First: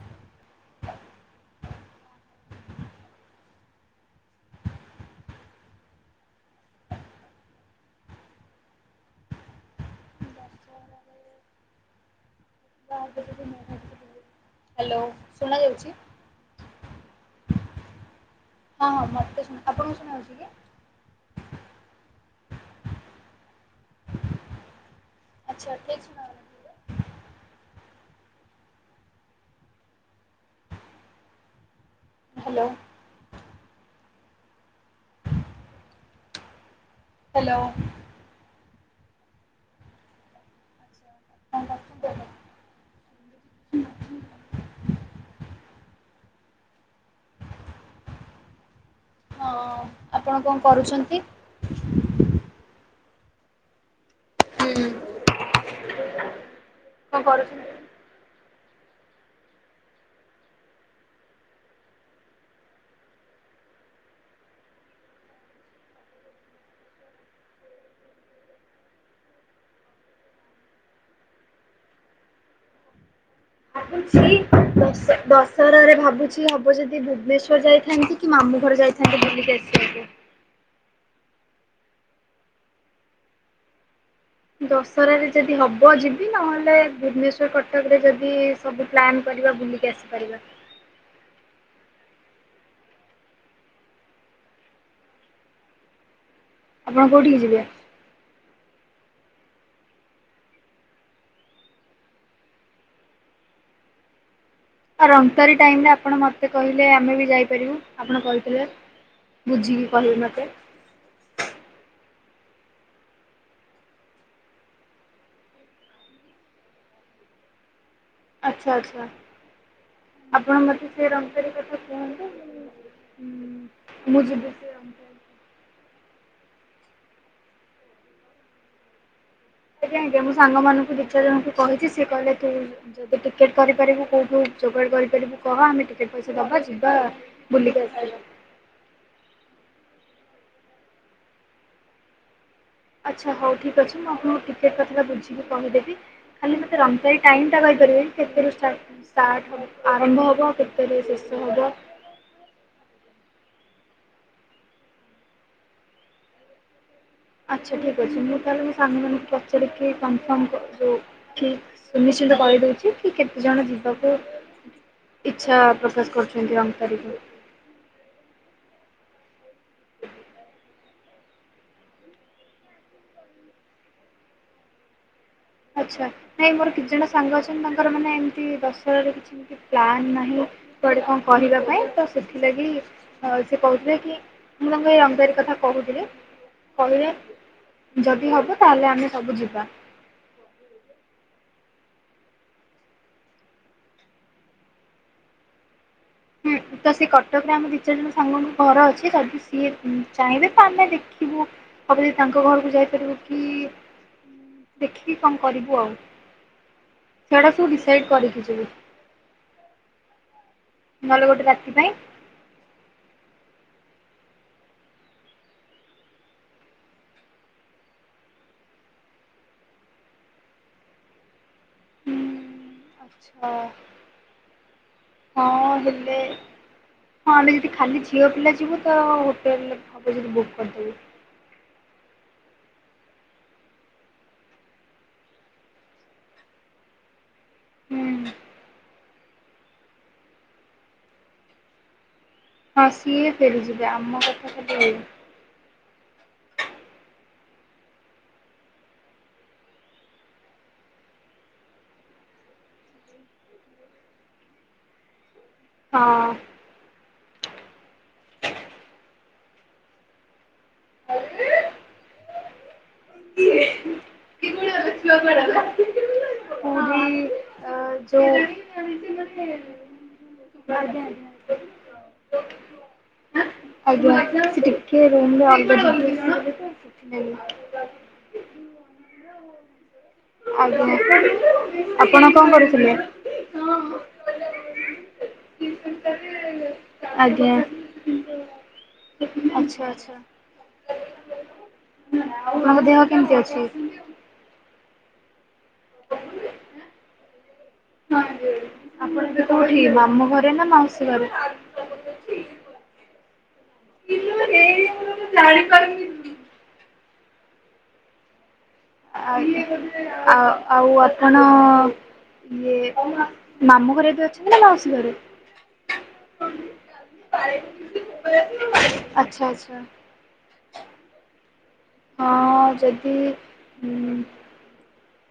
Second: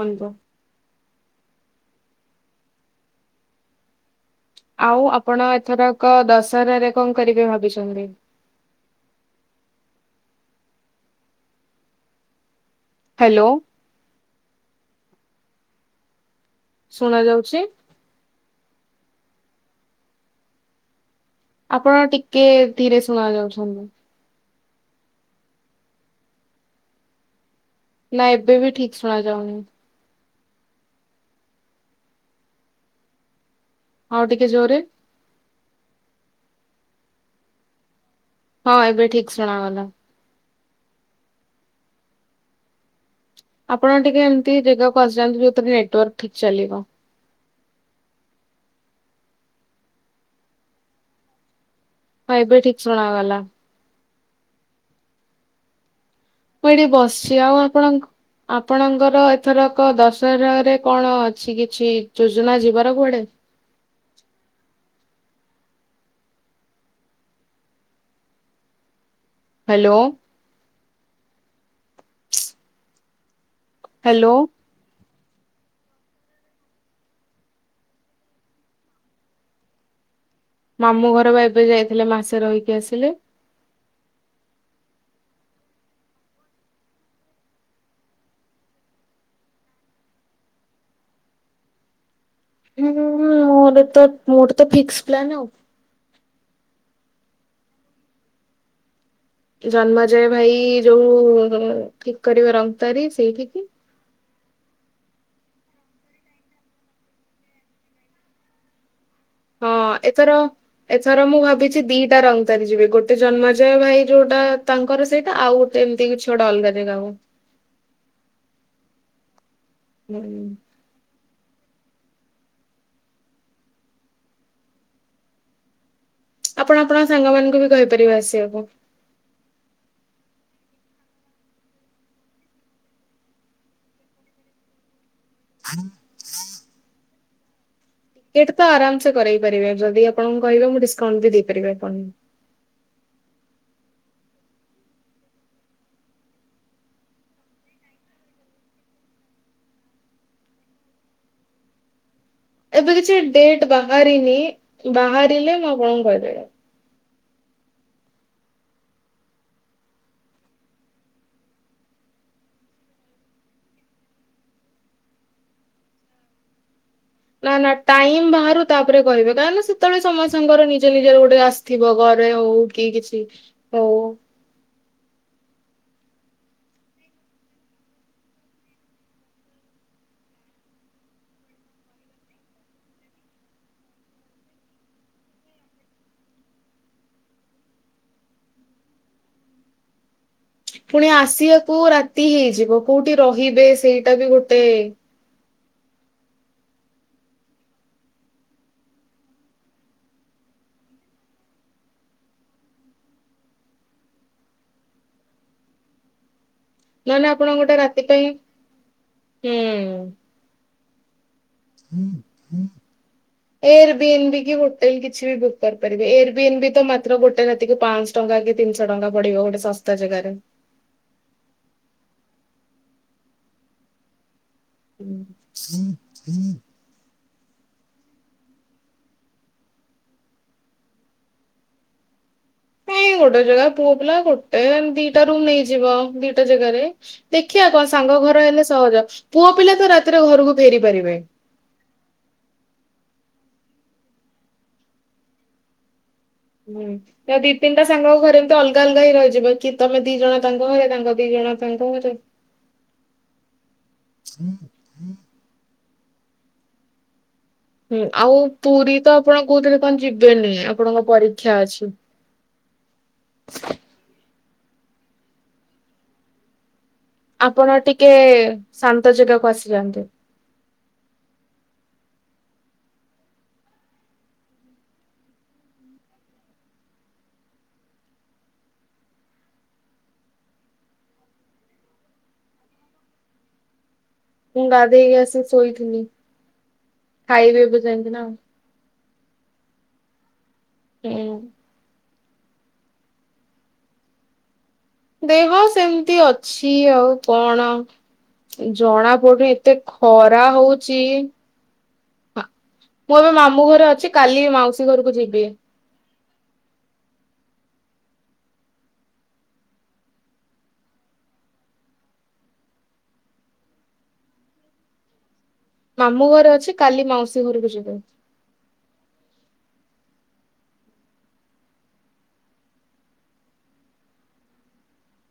ପନ୍ [inaudible] ଆଉ ଆପଣ ଏଥରକ ଦଶହରାରେ କଣ କରିବେ ଭାବିଛନ୍ତି? Hello hello! ଶୁଣ ଯାଉଛି। ଶୁଣ ଯାଉଛି। ହଁ- ହଁ ମତେ ଶୁଣା ଆପଣଙ୍କୁ ଶୁଣାଯାଉଛି କି? ଆପଣ ଟିକେ ଧୀରେ ଶୁଣା ଯାଉଛନ୍ତି। ଆଚ୍ଛା! ଠିକ ଶୁଣାଯାଉଛି। ନା ଏବେ ବି ଠିକ୍ ଶୁଣା ଯାଉନି। ହ୍ୟାଲୋ! ଆଉ ଟିକେ ଜୋରେ ହ୍ୟାଲୋ! ହଁ, ଏବେ ଠିକ ଶୁଣାଗଲା। କଣ ଦେଖୁଥୁଲୁ? ଆପଣ ଟିକେ ଏମିତି ଜାଗାକୁ ଆସିଯାନ୍ତୁ ଯୋଉଥିରେ ନେଟୱାର୍କ ଠିକ୍ ଚାଲିବ। ହଁ ଆପଣ କଣ କରୁଚନ୍ତି? ହଁ ଏବେ ଠିକ୍ ଶୁଣ ଗଲା। ହୁଁ। ମୁଁ ଏଇଠି କଣ ବସିଚି ଆଉ କରୁଛନ୍ତି? ଆପଣ ଆପଣଙ୍କର ଏଥରକ ଦଶହରରେ କଣ ଅଛି କିଛି ଯୋଜନା ଯିବାର କୁଆଡେ? ହ୍ୟାଲୋ। ଆପଣ ହ୍ୟାଲୋ ସେଇ ଦଶ ଦ ଶହରାରେ ଭାବୁଚି ହବ ଯଦି ଭୁବନେଶ୍ୱର ଯାଇଥାନ୍ତି କି ମାମୁଁ ଘର ଯାଇଥାନ୍ତି ବୁଲିକି ଆସିବାକୁ। ମାମୁଁ ଘର ବା ଏବେ ଯାଇଥିଲେ ମାସେ ରହିକି ଆସିଲେ। ଦଶହରାରେ ଯଦି ହବ ଯିବି ନହେଲେ ଭୁବନେଶ୍ଵର କଟକ ରେ ଯଦି ସବୁ ପ୍ଲାନ୍ କରିବା ବୁଲିକି ଆସିପାରିବା। ହୁଁ ହୁଁ ହୁଁ। ମୋର ତ ମୋର ତ ଫିକ୍ସ ପ୍ଲାନ୍ ଆଉ। ଆପଣ କୋଉଠିକି ଯିବେ? ଜନ୍ମଜୟ ଭାଇ ଯୋଉ ଠିକ୍ କରିବ ରମ୍ପତାରି ସେଇଠି କି। ଆ ରମ୍ପତାରୀ ଟାଇମରେ ଆପଣ ମତେ କହିଲେ ଆମେ ବି ଯାଇପାରିବୁ ଆପଣ କହିଥିଲେ। ହଁ ବୁଝିକି କହିବେ ଏଥର ମତେ। ଏଥର ମୁଁ ଭାବିଚି ଦିଟା ରଙ୍ଗତାରି ଯିବି ଗୋଟେ ଜନ୍ମାଜୟ ଭାଇ ଯୋଉଟା ତାଙ୍କର ସେଇଟା ଆଉ ଯେମିତି କିଛି ଗୋଟେ ଅଲଗାାରେ ଜାଗାକୁ। ଆଚ୍ଛା ଆଚ୍ଛା ହୁଁ ଆପଣ ମତେ ସେ ରମ୍ପତାରୀ କଥା କହନ୍ତୁ ମୁଁ ଯିବି ସେ ରଙ୍ଗତାରୀ। ଆପଣ ଆପଣଙ୍କ ସାଙ୍ଗମାନଙ୍କୁ ବି କହିପାରିବେ ଆସିବାକୁ। ସେଇଥି ପାଇଁ ଯେ ମୁଁ ସାଙ୍ଗମାନଙ୍କୁ ଦିଇ ଚିରାଜଣଙ୍କୁ କହିଚି ସିଏ କହିଲେ କି ଯଦି ଟିକେଟ କରିପାରିବୁ କୋଉଠୁ ଯୋଗାଡ କରିପାରିବୁ। କହ ଆମେ ଟିକେ ପଇସା ଦବା ଯିବା ବୁଲିକି ଆସି ଆଇବା। ଏଇଟା ତ ଆରାମସେ କରେଇ ପାରିବେ ଯଦି ଆପଣଙ୍କୁ କହିବେ ମୁଁ ଡିସକାଉଣ୍ଟ ବି ଦେଇପାରିବି ଆପଣଙ୍କୁ। ଆଚ୍ଛା ହୋଉ ଠିକ୍ ଅଛି। ମୁଁ ଆପଣଙ୍କୁ ଟିକେଟ୍ କଥାଟା ବୁଝିକି କହିଦେବି। ଖାଲି ମତେ ରମ୍ପେଇ ଟାଇମଟା କହିପାରିବେ କି କେତେରୁ ଷ୍ଟାଟ? ଷ୍ଟାର୍ଟ ହ ଆରମ୍ଭ ହବ କେତେବେଳ ଶେଷ ହବ। ଏବେ କିଛି ଡେଟ୍ ବାହାରିନି ବାହାରିଲେ ମୁଁ ଆପଣଙ୍କୁ କହିଦେବି। ଆଚ୍ଛା ଠିକ୍ ଅଛି ମୁଁ ତାହେଲେ ମୋ ସାଙ୍ଗମାନଙ୍କୁ ପଚାରିକି କନଫର୍ମ କୋ ଯୋଉ କି ସୁନିଶ୍ଚିିତ କରିଦୋଉଚି କି କେତେ ଜଣ ଯିବାକୁ ଇଚ୍ଛା ପ୍ରକାଶ କରୁଚନ୍ତି ରମ୍ପାରୀକୁ। ନା ନା ଟାଇମ ବାହାରୁ ତାପରେ କହିବେ କାହିଁକି ନା ସେତବେଳେ ସମସ୍ତଙ୍କର ନିଜ ନିଜର ଗୋଟେ ଆ ଶା ଥିବ ଘରେ ହୋଉ କି କିଛି ହୋଉ। ଆଚ୍ଛା ନାଇଁ ମୋର କିଛି ଜଣ ସାଙ୍ଗ ଅଛନ୍ତି ତାଙ୍କର ମାନେ ଏମିତି ଦଶହରାରେ କିଛି ପ୍ଲାନ ନାହିଁ କୁଆଡେ କଣ କହିବା ପାଇଁ ତ ସେଥିଲାଗି ଆ ସେ କୋହୁଥିଲେ କି ମୁଁ ତାଙ୍କୁ ଏଇ ରମ୍ପତାରୀ କଥା କୋହୁଥିଲି କହିଲେ ଯଦି ହବ ତାହେଲେ ଆମେ ସବୁ ଯିବା। ଫୁଣି ଆସିବାକୁ ରାତି ହେଇଯିବ କୋଉଠି ରହିବେ ସେଇଟା ବି ଗୋଟେ ହୁଁ ତ ସେ କଟକରେ ଆମ ଦିଇ ଚାରି ଜଣ ସାଙ୍ଗଙ୍କ ଘର ଅଛି। ଯଦି ସିଏ ଉଁ ଚାହିଁବେ ତ ଆମେ ଦେଖିବୁ ଅଭି ତାଙ୍କ ଘରକୁ ଯାଇପାରିବୁ କି? ଦେଖିକି କଣ କରିବୁ ଆଉ। ନହେଲେ ସେଗୁଡା ଆପଣ ସବୁ ଗୋଟା ରାତି ଡିସାଇଡ୍ ପାଇଁ କରିକି ଯିବୁ ହୁଁ। ନେହେଲେ ଗୋଟେ ରା ହୁଁ ହୁଁ ଏର ବି ଏମ ବି କି ହୋଟେଲ କିଛି ବି ବୁକ କରିପାରିବେ ଏର ବି ଏମ ବି ତ ମାତ୍ର ଗୋଟେ ରାତିକି ପାଆଁଶ। ଟଙ୍କା କି ତିନିଶ ଟଙ୍କା ପଡିବ ଗୋଟେ ଶସ୍ତା ଜାଗାରେ। ଉଁ ଆଚ୍ଛା। ହଁ ହେଲେ। ହଁ ଆମେ ଯଦି ଖାଲି ଝିଅ ପିଲା ଯିବୁ ତ ହୋଟେଲ ହବ ଯଦି ବୁକ୍ କରିଦବୁ। କାଇଁ ଗୋଟେ ଜାଗା ପୁଅ ପିଲା ଗୋଟେ ଦିଟା ରୁମ ନେଇଯିବ ଦିଟା ଜାଗାରେ। ଦେଖିବା କଣ ସାଙ୍ଗ ହୁଁ ଘର ହେଲେ ସହଜ ପୁଅ ପିଲା ତ ରାତିରେ ଘରକୁ ଫେରି ପାରିବେ। ହଁ ସିଏ ଫେରିଯିବେ ଆମ କଥା ଖାଲି। ହୁଁ। ୟା ଦି ତିନିଟା ସାଙ୍ଗଙ୍କ ଘରେ ଏମିତି ଅଲଗା ଅଲଗା ହିଁ ରହି ଯିବେ କି ତମେ ଦି ଜଣ ତାଙ୍କ ଘରେ ତାଙ୍କ ଦି ଜଣ ତାଙ୍କ ଘରେ। ହୁଁ [inaudible] ହଁ। ହୁଁ ଆଉ ପୁରୀ ତ ଆପଣ କୋଉଥିଲେ କଁ ଯିବେନି ଆପଣଙ୍କ ପରୀକ୍ଷା ଅଛି। କିଏ। [unintelligible] ଆପଣ ଟିକେ ଯୋଉ ଶାନ୍ତ ଜାଗାକୁ ଆସିଯାନ୍ତୁ। ଆଜ୍ଞା ଆଜ୍ଞା। ଆଜ୍ଞ ସେ ଟିକେ ରୁମ ରୁ ଅଲଗା ଦିଦି ଆସିଗଲେ ତ ସେଥିପାଇଁ। ଆଜ୍ଞା ଆପଣ କଣ କରୁଥିଲେ? ମୁଁ ଗାଧେଇ‌କି ଆସି ଶୋଇଥିଲି। ଆଜ୍ଞା ଖାଇବି ଏବେ ଯାଇକି ନା ହୁଁ। ଆଚ୍ଛା ଆଚ୍ଛା। ହୁଁ। ତମ ଦେହ କେମିତି ଅଛି? ଦେହ ସେମିତି ଅଛି ଆଉ କଣ? ଜଣା ଆପଣ ଏବେ ପଡୁନି ଏତେ କୋଉଠି ମାମୁଁ ଖରା ଘରେ ନା ହଉଛି। ମାଉସୀ ଘରେ? ମୁଁ ଏବେ ମାମୁଁ ଘରେ ଅଛି କାଲି ମାଉସୀ ଘରକୁ ଯିବି। [unintelligible] ଆ ଆ ଆଉ ଅପଣ। ଇଏ ମାମୁଁ ଘରେ ଏବେ ଅଛନ୍ତି ନା ମାଉସୀ ଘରେ। ମାମୁଁ ଘରେ ଅଛି କାଲି ମାଉସୀ ଘରକୁ ଯିବି। ଆଚ୍ଛା ଆଚ୍ଛା। ହଁ ଯିଦି ହୁଁ।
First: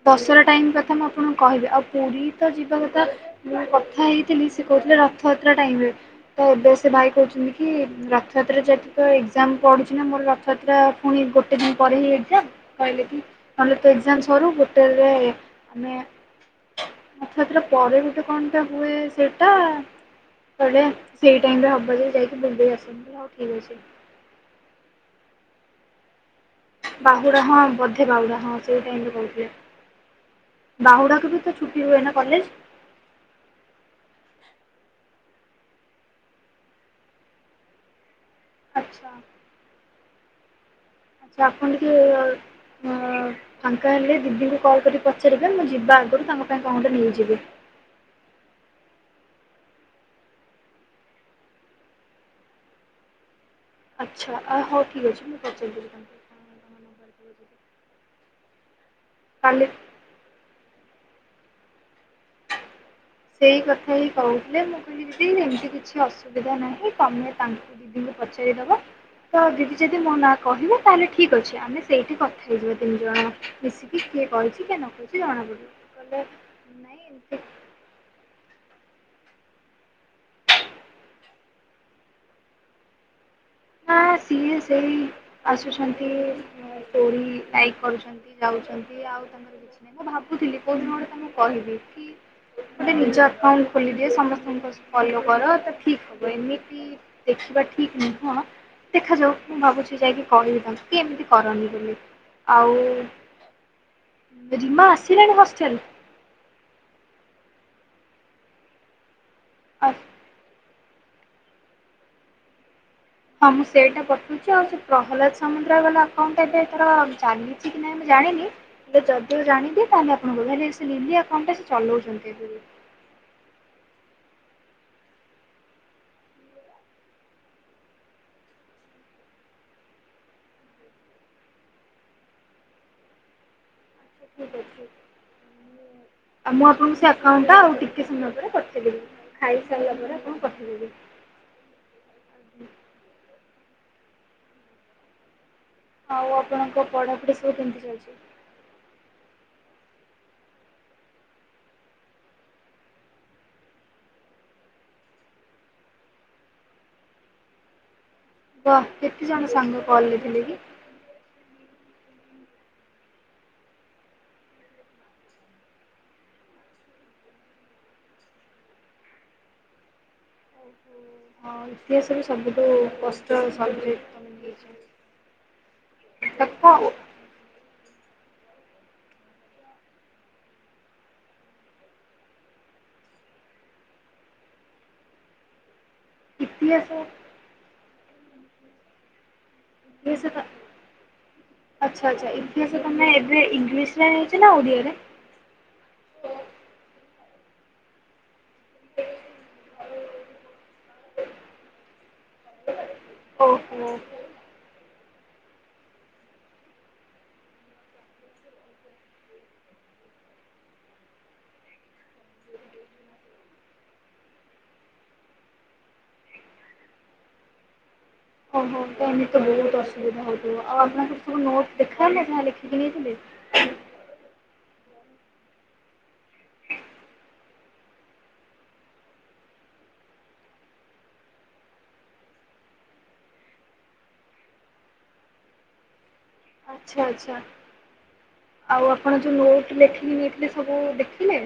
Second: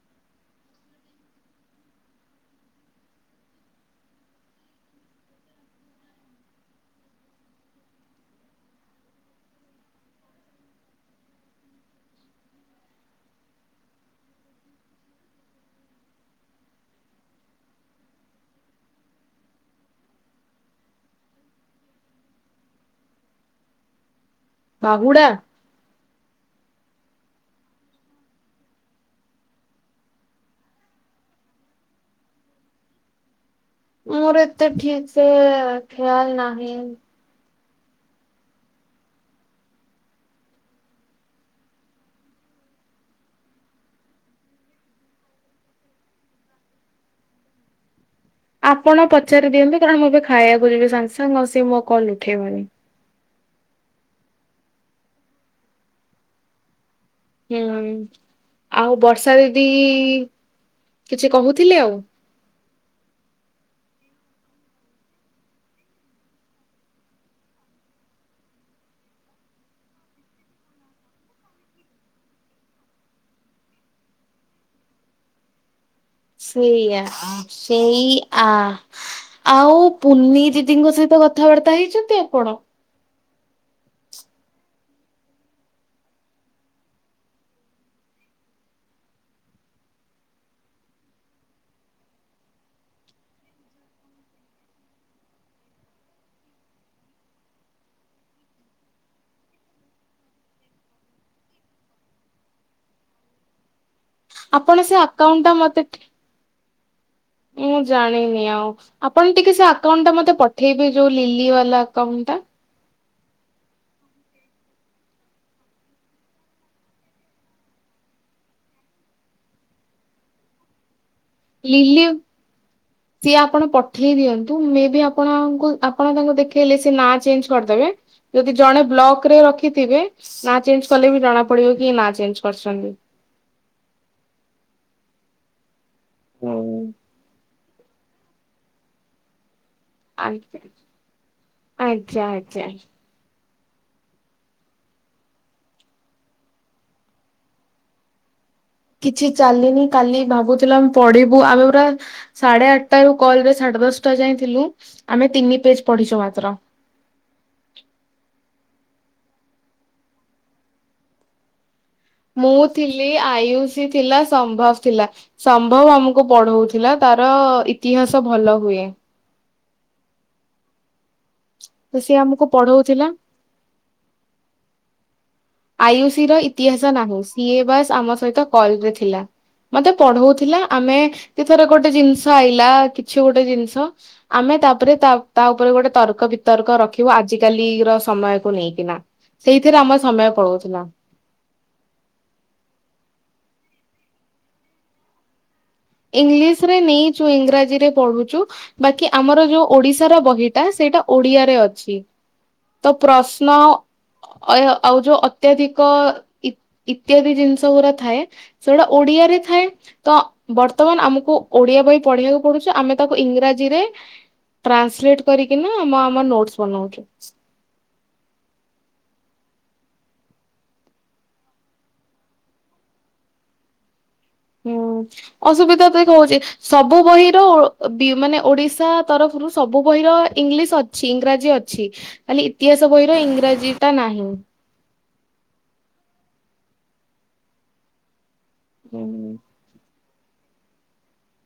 ଦଶରା ଟାଇମ କଥା ମୁଁ ଆପଣଙ୍କୁ କହିବି ଆଉ ପୁରୀ ତ ଯିବା କଥା। ମୁଁ କଥା ହେଇଥିଲି ସେ କହୁଥିଲେ ରଥଯାତ୍ରା ଟାଇମ ରେ ତ ଏବେ ସେ ଭାଇ କହୁଛନ୍ତି କି? ରଥଯାତ୍ରା ଯଦି ତ ଏକ୍ଜାମ ପଡ଼ୁଛି ନା ମୋର ରଥଯାତ୍ରା ପୁଣି ଗୋଟେ ଦିନ ପରେ ହିଁ ଏକ୍ଜାମ। କହିଲେ କି ନହେଲେ ତ ଏକ୍ଜାମ ସରୁ ହୋଟେଲ ରେ ଆମେ ରଥଯାତ୍ରା ପରେ ଗୋଟେ କଣ ଟା ହୁଏ ସେଇଟା। କହିଲେ ସେଇ ଟାଇମ ରେ ହବ ଯଦି ଯାଇକି ବୁଲି ଦେଇକି ଆସିବୁ ମୁଁ କହିଲି ହଉ ଠିକ ଅଛି। ବାହୁଡା। ବାହୁଡା ହଁ ବୋଧେ ବାହୁଡା ହଁ ସେଇଟାଇମ ରେ କହୁଥିଲେ। ବାହୁଡା କୁ ବି ତ ଛୁଟି ହୁଏ ନା କଲେଜ? ମୋର ଏତେ ଠିକ ସେ ଖେୟାଲ ନାହିଁ। ଆଚ୍ଛା। ତ ଆପଣ ଟିକେ ଫାଙ୍କା ହେଲେ ଦିଦିଙ୍କୁ କଲ୍ କରି ପଚାରିବେ ମୁଁ ଯିବା ଆଗରୁ ତାଙ୍କ ପାଇଁ କଣ ଗୋଟେ ନେଇଯିବି। ଆପଣ ପଚାରି ଦିଅନ୍ତୁ କାରଣ ମୁଁ ଏବେ ଖାଇବାକୁ ଯିବି ସାଙ୍ଗେ ସାଙ୍ଗେ ଆଉ ସିଏ ମୋ କଲ୍ ଉଠେଇବନି। ଆଚ୍ଛା ଆ ହଉ ଠିକ୍ ଅଛି ମୁଁ ପଛରେ କୋଉଦିନ ହୁଁ ଆଉ ବର୍ଷା ଦିଦି କାଲି କିଛି କହୁଥିଲେ ଆଉ ସେଇ କଥା ହିଁ କହୁଥିଲେ ମୁଁ କହିଲି ଦିଦି ଏମିତି କିଛି ଅସୁବିଧା ନାହିଁ ତମେ ତା ଦିଦିଙ୍କୁ ପଚାରିଦବା। ତ ଦିଦି ଯଦି ମୋ ନା କହିବେ ତାହେଲେ ଠିକ୍ ଅଛି ଆମେ ସେଇଠି କଥା ହେଇଯିବା ତିନି ଜଣ। ମିଶିକି କିଏ କହିଛି କିଏ ନ କହିଛି ଜଣା ପଡିବ ଗଲେ। ସେଇଆ ସେଇ ଆ। ଆଉ ପୁନି ଦିଦିଙ୍କ ସହିତ କଥାବାର୍ତ୍ତା ହେଇଛନ୍ତି ଆପଣ? ନା ସିଏ ସେଇ ଆସୁଛନ୍ତି। ଥୋଡି ଲାଇକ କରୁଛନ୍ତି ଯାଉଛନ୍ତି ଆଉ ତାଙ୍କର କିଛି ନାହିଁ ମୁଁ ଭାବୁଥିଲି କୋଉ ଦିନ ଗୋଟେ ତମକୁ କହିବି କି ଗୋଟେ ନିଜ ଆକାଉଣ୍ଟ ଖୋଲିଦିଏ ସମସ୍ତଙ୍କ ଫଲୋ କର ତ ଠିକ ହବ ଏମିତି। ଦେଖିବା ଠିକ ନୁହଁ ଦେଖାଯାଉ ମୁଁ ଭାବୁଛି ଯାଇକି କହିବି ତାଙ୍କୁ ଏମିତି କରନି ବୋଲି ଆଉ ଆପଣ ରିମା ସେ ଆସିଲାଣି ଆକାଉଣ୍ଟ ଟା ମତେ ହଷ୍ଟେଲ? ମୁଁ ଜାଣିନି ଆଉ ଆପଣ ଟିକେ ସେ ଆକାଉଣ୍ଟ ଟା ମତେ ପ ପଠେଇବେ ଯୋଉ ଲିଲି ବାଲା ଆକାଉଣ୍ଟ ଟା। ହଁ ମୁଁ ସେଇଟା ପଠଉଛି ଆଉ ସେ ପ୍ରହ୍ଲାଦ ସାମନ୍ତରା ବାଲା ଆକାଉଣ୍ଟ ଟା ଏଵେ ଏଥର ଚାଲି ଛି କି ନାଇଁ ମୁଁ ଜାଣିନି ଯଦିଓ ଜାଣିଦିଏ ତାହେଲେ ଆପଣଙ୍କୁ ଭ୍ୟାଲି ସେ ଲିଲି ଆକାଉଣ୍ଟ ଟା ସେ ଲିଲି ଚଲଉଛନ୍ତି ବୋଲି। ସିଏ ଆପଣ ପଠେଇ ଦିଅନ୍ତୁ ମେ ବି ଆପଣଙ୍କୁ ଆପଣ ତାଙ୍କୁ ଦେଖେଇଲେ ସେ ନାଁ ଚେଞ୍ଜ କରିଦେବେ। ଯଦି ଜଣେ ବ୍ଲକ ରେ ରଖିଥିବେ ନା ଚେଞ୍ଜ କଲେ ବି ଜଣା ପଡିବ କି ନା ଚେଞ୍ଜ କରିଛନ୍ତି। ଠିକ ଅଛି। ଆ ଆଉ ମୁଁ ଆପଣଙ୍କୁ ସେ ଆକାଉଣ୍ଟ ଟା ଆଉ ଟିକେ ସମୟ ପରେ ପଠେଇ ଦେବି ଖାଇସାରିଲା ପରେ। ଆପଣଙ୍କୁ ଆଜ୍ଞା ପଠେଇଦେବି। ଆଜ୍ଞା ଆଜ୍ଞା। ଆଉ ଆପଣଙ୍କ ପଢାପୁଢ଼ି ସବୁ କେମିତି ଚାଲିଛି? କିଛି ଚାଲିନି କାଲି ଭାବୁଥିଲା ପଢିବୁ ଆମେ ପୁରା ସାଢେ ଆଠଟା ରୁ କଲ ରେ ସାଢେ ଦଶଟା ଯାଏଁ ଥିଲୁ ଆମେ ତିନି ପେଜ ପଢିଛୁ ମାତ୍ର। ବା କେତେ ଜଣ ସାଙ୍ଗ କଲରେ ଥିଲେ କି? ମୁଁ ଥିଲି ଆୟୁଷି ଥିଲା ସମ୍ଭବ ଥିଲା। ସମ୍ଭବ ଆମକୁ ପଢାଉଥିଲା ତାର ଇତିହାସ ଭଲ ହୁଏ। ହଁ ତ ସିଏ ଇତିହାସ ବି ଆମକୁ ସବୁଠୁ ପଢଉଥିଲା କଷ୍ଟ ସବଜେକ୍ଟ ତମେ ନେଇଛ ଆୟୁସି ର ତାକୁ କଣ ଇତିହାସ ନାହିଁ ସିଏ ବାସ ଆମ ସହିତ କଲରେ ଥିଲା। ମତେ ପଢଉଥିଲା ଆମେ ଯେ ଥର ଗୋଟେ ଜିନିଷ ଆଇଲା କିଛି ଗୋଟେ ଜିନିଷ ଆମେ ତାପରେ ତା ତା ଉପରେ ଗୋଟେ ତର ର୍କ ବିତର୍କ ଇତିହାସ ରଖିବୁ ଆଜିିକାଲି ର ସମୟକୁ ନେଇକିନା ସେଇଥିରେ ଆମର ଇତିହାସ ସମୟ ତ ପଳାଉଥିଲା। ଆଚ୍ଛା ଆଚ୍ଛା ଇତିହାସ ତମେ ଏବେ ଇଂଲିଶ ରେ ନେଇଛ ନା ଓଡିଆରେ? ଇଂଲିଶ ରେ ନେଇଛୁ ଇଂରାଜୀ ରେ ପଢୁଛୁ। ବାକି ଆମର ଯୋଉ ଓଡିଶାର ବହିଟା ସେଇଟା ଓଡିଆରେ ଅଛି। ତ ପ୍ରଶ୍ନ ଓହୋ ଅ ଆଉ ଯୋଉ ଅତ୍ୟଧିକ ଇ ଇତ୍ୟାଦି ଜିନିଷ ଗୁରା ଥାଏ ସେଗୁଡା ଓଡିଆରେ ଥାଏ ତ ବର୍ତ୍ତମାନ ଆମକୁ ଓଡିଆ ବହି ପଢିଆକୁ ପଡୁଛି ଆମେ ତାକୁ ଇଂରାଜୀରେ ଟ୍ରାନ୍ସଲେଟ କରିକି ନା ଆମ ଆମ ନୋଟ୍ ବନଉଛୁ। ଓହୋ ତ ଏମିତି ବହୁତ ଅସୁବିଧା ହଉଥିବ ଆଉ ଆପଣଙ୍କର ସବୁ ନୋଟ୍ ଦେଖା ହେଲେ ଯାହା ଲେଖିକି ନେଇଥିଲେ। ହୁଁ ଅସୁବିଧା ଦେଖ ହଉଛି। ସବୁ ବହିର ମାନେ ଓଡିଶା ତରଫରୁ ସବୁ ବହିର ଇଂଲିଶ ଅ ଛି ଇଂରାଜୀ ଅଛି ଖାଲି ଇତିହାସ ବହିର ଇଂରାଜୀଟା ନାହିଁ। ଆଛା ଆଚ୍ଛା ଆଉ ଆପଣ ଯୋଉ ନୋଟ ଲେଖିକି ନେଇ ସେସବୁ ଦେଖିଲେ।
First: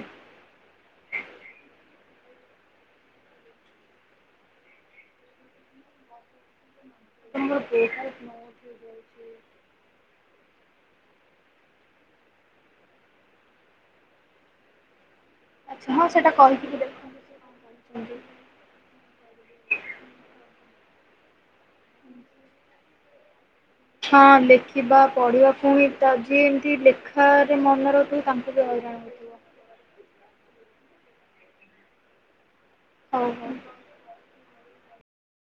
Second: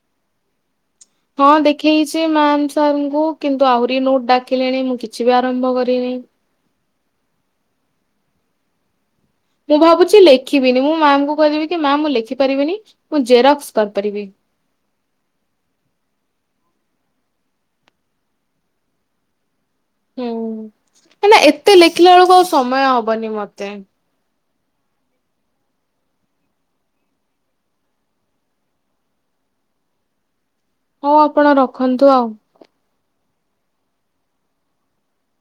ହଁ ଦେଖେଇଛି ମ୍ୟାମ୍ ସାରଙ୍କୁ କିନ୍ତୁ ଆହୁରି ନୋଟ ଡାକିଲେଣି ମୁଁ କିଛି ବି ଆରମ୍ଭ କରିନି। ପସା [unintelligible] ମୁଁ ଭାବୁଛି ଲେଖିବିନି ମୁଁ ମ୍ୟାମଙ୍କୁ କହିଦେବି କି ମ୍ୟାମ ମୁଁ ଲେଖି ପାରିବିନି ମୁଁ ଜେରକ୍ସ କରିପାରିବି। ଆଚ୍ଛା ହଁ ସେଇଟା କହିକି ବି ଦେଖ। ହୁଁ ମାନେ ଏତେ ଲେଖିଲା ବେଳକୁ ଆଉ ସମୟ ହବନି ମତେ। ହଁ ଲେଖିବା ପଢ଼ିବା ପୁଣି ତା ଯିଏ ଏମିତି ଲେଖାରେ ମନେ ରହୁଥିବ ତାଙ୍କୁ ବି ହଇରାଣ ହେଉଥିବ। ହଉ ଆପଣ ରଖନ୍ତୁ ଆଉ। ହୋଉ ହୋଉ।